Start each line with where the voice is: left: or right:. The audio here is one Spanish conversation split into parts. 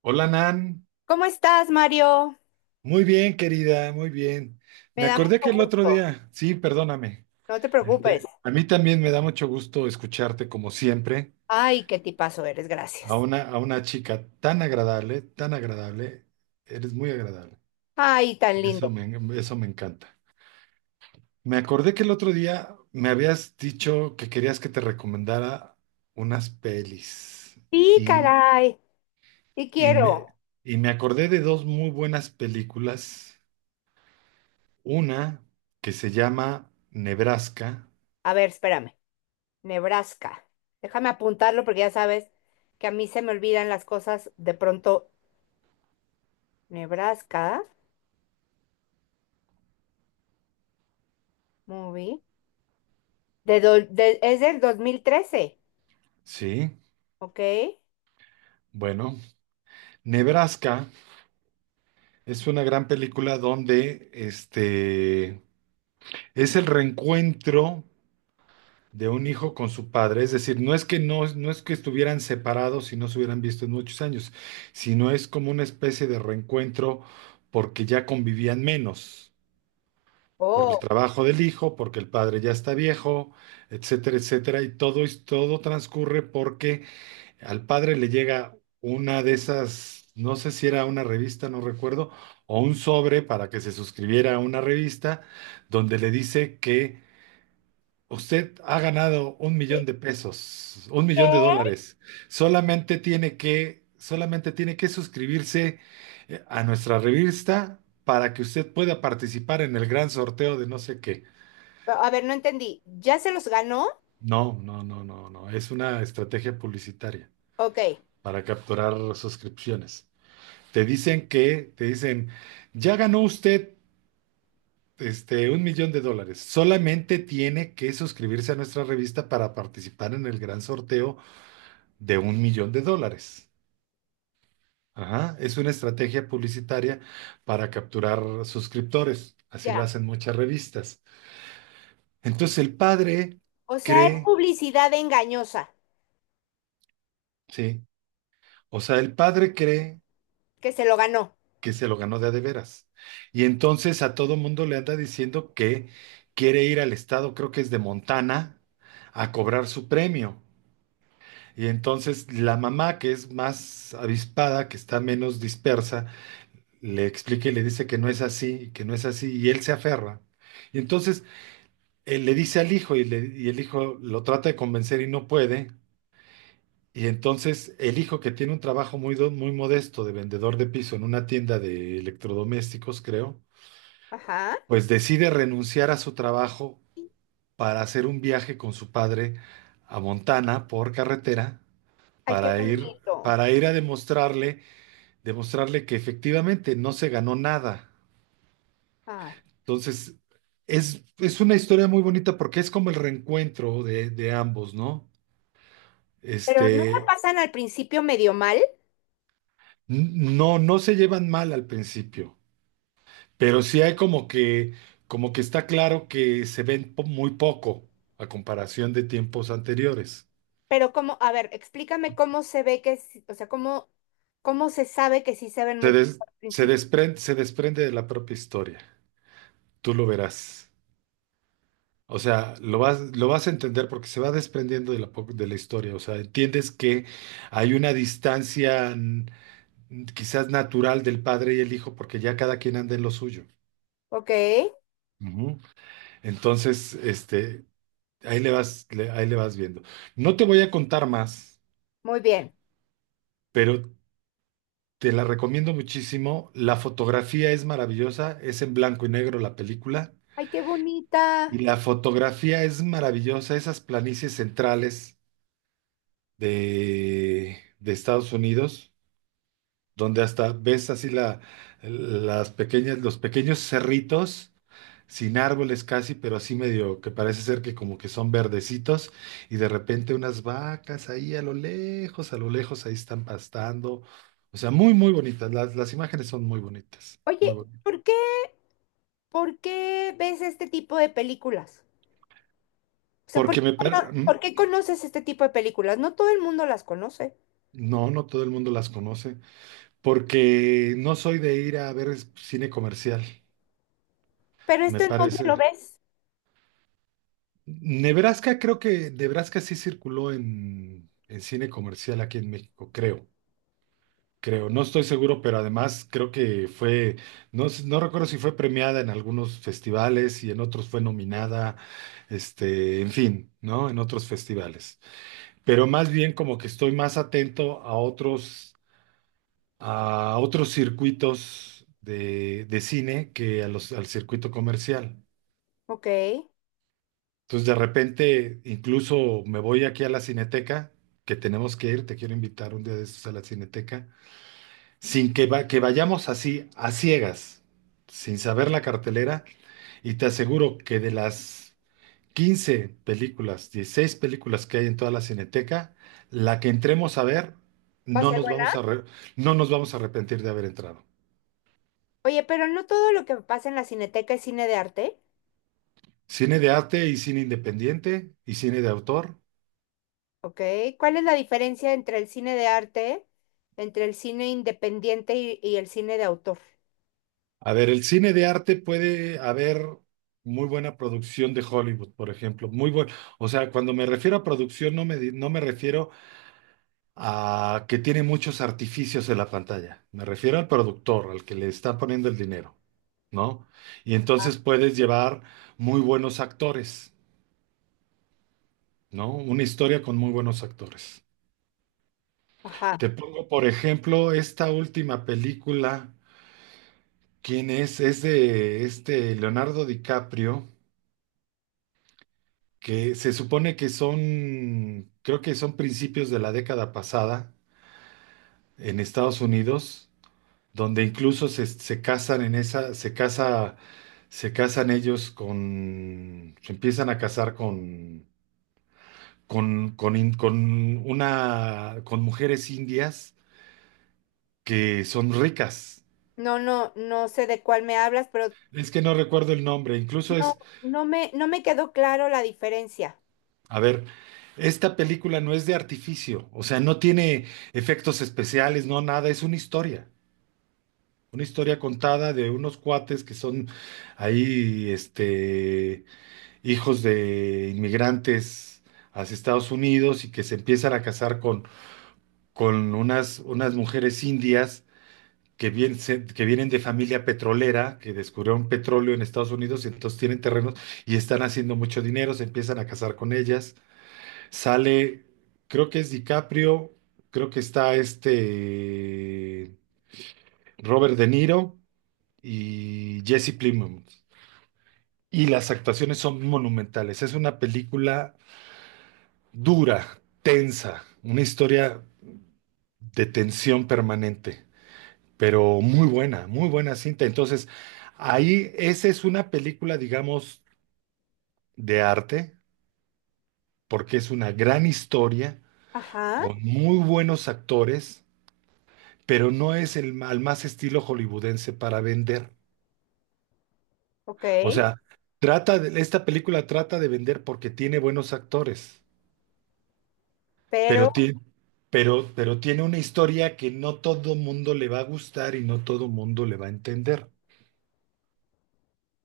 right: Hola Nan,
left: ¿Cómo estás, Mario?
right: muy bien querida, muy bien.
left: Me
right: Me
left: da
right: acordé que
left: mucho
right: el otro
left: gusto.
right: día, sí, perdóname.
left: No te preocupes.
right: A mí también me da mucho gusto escucharte como siempre,
left: Ay, qué tipazo eres,
right: a
left: gracias.
right: una, a una chica tan agradable, tan agradable. Eres muy agradable.
left: Ay, tan
right: Y
left: lindo.
right: eso me encanta. Me acordé que el otro día me habías dicho que querías que te recomendara unas pelis
left: Sí,
right: y,
left: caray. Sí
right: y me,
left: quiero.
right: y me acordé de dos muy buenas películas. Una que se llama Nebraska,
left: A ver, espérame. Nebraska. Déjame apuntarlo porque ya sabes que a mí se me olvidan las cosas de pronto. Nebraska, movie. Es del 2013.
right: ¿sí?
left: ¿Ok?
right: Bueno, Nebraska es una gran película donde es el reencuentro de un hijo con su padre, es decir, no es que estuvieran separados y no se hubieran visto en muchos años, sino es como una especie de reencuentro porque ya convivían menos, por el
left: Oh.
right: trabajo del hijo, porque el padre ya está viejo, etcétera, etcétera, y todo, todo transcurre porque al padre le llega una de esas, no sé si era una revista, no recuerdo, o un sobre para que se suscribiera a una revista donde le dice que usted ha ganado 1,000,000 pesos, un
left: ¿Qué?
right: millón de dólares. Solamente tiene que suscribirse a nuestra revista para que usted pueda participar en el gran sorteo de no sé qué.
left: Pero, a ver, no entendí. ¿Ya se los ganó?
right: No, no, no, no, no. Es una estrategia publicitaria
left: Ok,
right: para capturar suscripciones. Te dicen, ya ganó usted $1,000,000. Solamente tiene que suscribirse a nuestra revista para participar en el gran sorteo de $1,000,000. Ajá, es una estrategia publicitaria para capturar suscriptores. Así lo
left: ya.
right: hacen muchas revistas. Entonces el padre
left: O sea, es
right: cree,
left: publicidad engañosa
right: sí, o sea, el padre cree
left: que se lo ganó.
right: que se lo ganó de a de veras. Y entonces a todo mundo le anda diciendo que quiere ir al estado, creo que es de Montana, a cobrar su premio. Y entonces la mamá, que es más avispada, que está menos dispersa, le explica y le dice que no es así, que no es así, y él se aferra. Y entonces él le dice al hijo y el hijo lo trata de convencer y no puede. Y entonces el hijo que tiene un trabajo muy modesto de vendedor de piso en una tienda de electrodomésticos, creo,
left: Ajá.
right: pues decide renunciar a su trabajo para hacer un viaje con su padre a Montana por carretera
left: Ay, qué
right: para ir
left: bonito.
right: para ir a demostrarle que efectivamente no se ganó nada.
left: Ay.
right: Entonces, es una historia muy bonita porque es como el reencuentro de ambos, ¿no?
left: Pero no me
right: Este,
left: pasan al principio medio mal,
right: no, se llevan mal al principio, pero sí hay como que está claro que se ven muy poco a comparación de tiempos anteriores.
left: pero cómo, a ver, explícame cómo se ve que, o sea, cómo, cómo se sabe que sí se ven
right: Se,
left: muy
right: des-
left: al
right: se
left: principio.
right: desprende, se desprende de la propia historia. Tú lo verás. O sea, lo vas a entender porque se va desprendiendo de la historia. O sea, entiendes que hay una distancia quizás natural del padre y el hijo porque ya cada quien anda en lo suyo.
left: Ok,
right: Ujú. Entonces, ahí le vas viendo. No te voy a contar más,
left: muy bien.
right: pero te la recomiendo muchísimo. La fotografía es maravillosa. Es en blanco y negro la película.
left: Ay, qué bonita.
right: Y la fotografía es maravillosa, esas planicies centrales de Estados Unidos, donde hasta ves así los pequeños cerritos, sin árboles casi, pero así medio que parece ser que como que son verdecitos, y de repente unas vacas ahí a lo lejos ahí están pastando. O sea, muy, muy bonitas. Las imágenes son muy bonitas, muy
left: Oye,
right: bonitas.
left: ¿por qué, por qué ves este tipo de películas? O sea, ¿por
right: Porque
left: qué,
right: me... par-
left: por
right: mm,
left: qué conoces este tipo de películas? No todo el mundo las conoce,
right: No, no todo el mundo las conoce. Porque no soy de ir a ver cine comercial,
left: pero
right: me
left: ¿esto en dónde
right: parece.
left: lo ves?
right: Nebraska, creo que Nebraska sí circuló en cine comercial aquí en México, creo. Creo, no estoy seguro, pero además creo que fue, no, no recuerdo si fue premiada en algunos festivales y en otros fue nominada, en fin, ¿no? En otros festivales. Pero más bien como que estoy más atento a otros circuitos de cine que al circuito comercial.
left: Ok, ¿va
right: Entonces, de repente, incluso me voy aquí a la Cineteca, que tenemos que ir, te quiero invitar un día de estos a la Cineteca, sin que vayamos así, a ciegas, sin saber la cartelera, y te aseguro que de las 15 películas, 16 películas que hay en toda la Cineteca, la que entremos a ver,
left: a
right: no
left: ser
right: nos
left: buena?
right: vamos a, re- no nos vamos a arrepentir de haber entrado.
left: Oye, pero no todo lo que pasa en la Cineteca es cine de arte.
right: Cine de arte y cine independiente y cine de autor.
left: Ok, ¿cuál es la diferencia entre el cine de arte, entre el cine independiente y el cine de autor?
right: A ver, el cine de arte puede haber muy buena producción de Hollywood, por ejemplo, muy buen, o sea, cuando me refiero a producción no me refiero a que tiene muchos artificios en la pantalla, me refiero al productor, al que le está poniendo el dinero, ¿no? Y entonces puedes llevar muy buenos actores, ¿no? Una historia con muy buenos actores.
left: Ajá.
right: Te pongo, por ejemplo, esta última película. ¿Quién es? Es de Leonardo DiCaprio, que se supone que son, creo que son principios de la década pasada en Estados Unidos, donde incluso se casan en esa, se casa, se casan ellos con, se empiezan a casar con, in- con una, con mujeres indias que son ricas.
left: No, no, no sé de cuál me hablas, pero
right: Es que no recuerdo el nombre, incluso
left: no,
right: es.
left: no me, no me quedó claro la diferencia.
right: A ver, esta película no es de artificio, o sea, no tiene efectos especiales, no nada, es una historia, contada de unos cuates que son ahí, hijos de inmigrantes hacia Estados Unidos y que se empiezan a casar con, con unas mujeres indias que vienen de familia petrolera, que descubrieron petróleo en Estados Unidos y entonces tienen terrenos y están haciendo mucho dinero, se empiezan a casar con ellas. Sale, creo que es DiCaprio, creo que está Robert De Niro y Jesse Plemons. Y las actuaciones son monumentales. Es una película dura, tensa, una historia de tensión permanente, pero muy buena cinta. Entonces, ahí esa es una película, digamos, de arte, porque es una gran historia
left: Ajá,
right: con muy buenos actores pero no es al más estilo hollywoodense para vender.
left: ok,
right: O sea, trata de, esta película trata de vender porque tiene buenos actores,
left: pero,
right: pero tiene, pero tiene una historia que no todo mundo le va a gustar y no todo mundo le va a entender,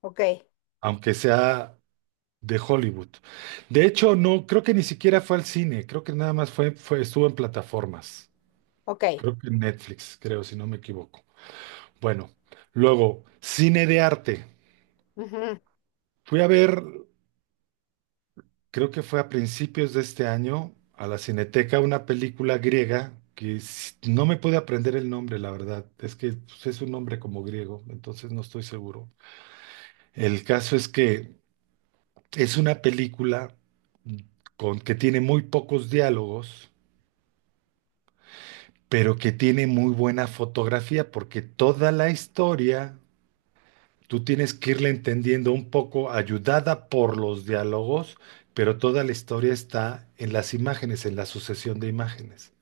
left: ok,
right: aunque sea de Hollywood. De hecho, no, creo que ni siquiera fue al cine, creo que nada más estuvo en plataformas.
left: ok.
right: Creo que en Netflix, creo, si no me equivoco. Bueno, luego, cine de arte.
left: Ujú.
right: Fui a ver creo que fue a principios de este año, a la Cineteca, una película griega que no me pude aprender el nombre, la verdad. Es que pues, es un nombre como griego, entonces no estoy seguro. El caso es que es una película mm, con que tiene muy pocos diálogos, pero que tiene muy buena fotografía, porque toda la historia tú tienes que irla entendiendo un poco, ayudada por los diálogos, pero toda la historia está en las imágenes, en la sucesión de imágenes.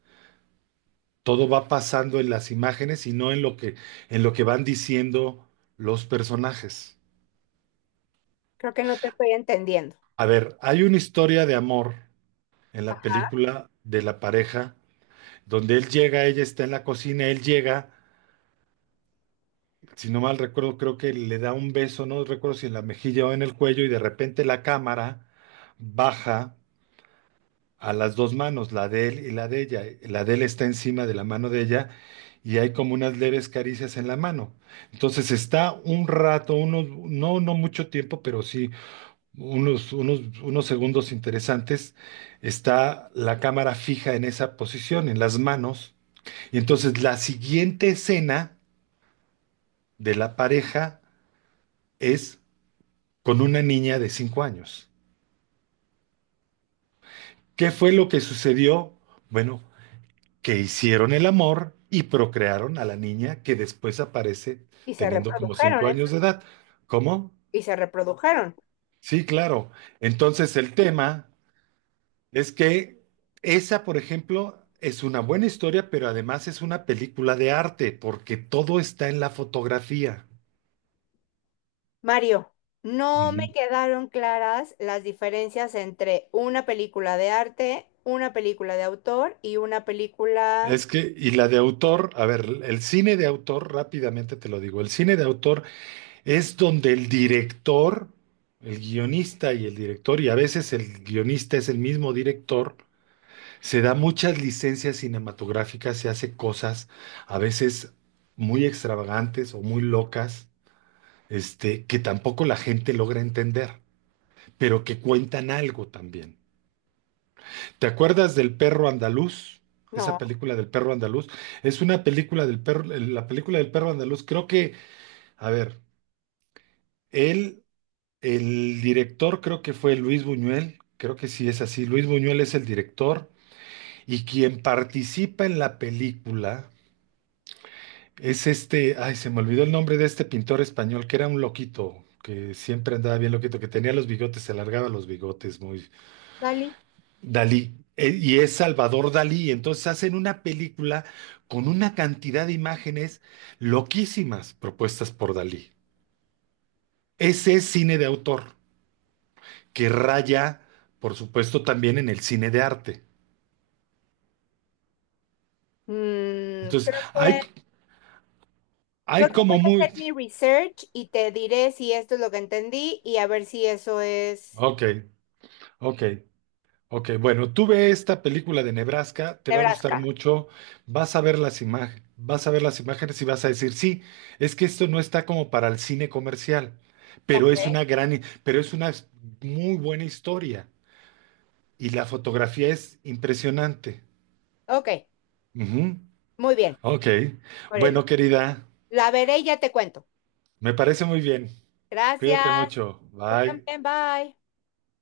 right: Todo va pasando en las imágenes y no en lo que van diciendo los personajes.
left: Creo que no te estoy entendiendo.
right: A ver, hay una historia de amor en la
left: Ajá.
right: película de la pareja, donde él llega, ella está en la cocina, él llega, si no mal recuerdo, creo que le da un beso, no recuerdo si en la mejilla o en el cuello, y de repente la cámara baja a las dos manos, la de él y la de ella. La de él está encima de la mano de ella y hay como unas leves caricias en la mano. Entonces está un rato, no, no mucho tiempo, pero sí unos segundos interesantes. Está la cámara fija en esa posición, en las manos. Y entonces la siguiente escena de la pareja es con una niña de 5 años. ¿Qué fue lo que sucedió? Bueno, que hicieron el amor y procrearon a la niña que después aparece
left: Y se
right: teniendo como
left: reprodujeron,
right: cinco años de edad. ¿Cómo?
left: y se reprodujeron.
right: Sí, claro. Entonces el tema es que esa, por ejemplo, es una buena historia, pero además es una película de arte, porque todo está en la fotografía.
left: Mario, no me
right: Ujú.
left: quedaron claras las diferencias entre una película de arte, una película de autor y una película...
right: Es que, y la de autor, a ver, el cine de autor, rápidamente te lo digo, el cine de autor es donde el director, el guionista y el director, y a veces el guionista es el mismo director, se da muchas licencias cinematográficas, se hace cosas a veces muy extravagantes o muy locas, que tampoco la gente logra entender, pero que cuentan algo también. ¿Te acuerdas del perro andaluz? Esa
left: No,
right: película del perro andaluz es una película del perro, la película del perro andaluz. Creo que, a ver, él El director creo que fue Luis Buñuel, creo que sí es así. Luis Buñuel es el director y quien participa en la película es ay, se me olvidó el nombre de este pintor español que era un loquito, que siempre andaba bien loquito, que tenía los bigotes, se alargaba los bigotes, muy
left: Dali.
right: Dalí. Y es Salvador Dalí, entonces hacen una película con una cantidad de imágenes loquísimas propuestas por Dalí. Ese es cine de autor, que raya, por supuesto, también en el cine de arte.
left: Mm,
right: Entonces,
left: creo
right: hay,
left: que, creo
right: hay
left: que voy
right: como
left: a hacer
right: muy.
left: mi research y te diré si esto es lo que entendí y a ver si eso es
right: Ok, ok, ok. Bueno, tú ve esta película de Nebraska, te va a gustar
left: Nebraska.
right: mucho, vas a ver las imágenes, vas a ver las imágenes y vas a decir, sí, es que esto no está como para el cine comercial,
left: Ok,
right: pero es una muy buena historia y la fotografía es impresionante.
left: ok,
right: Ujú.
left: muy bien.
right: Ok.
left: Órale.
right: Bueno, querida,
left: La veré y ya te cuento.
right: me parece muy bien.
left: Gracias.
right: Cuídate mucho.
left: Tú
right: Bye.
left: también, bye.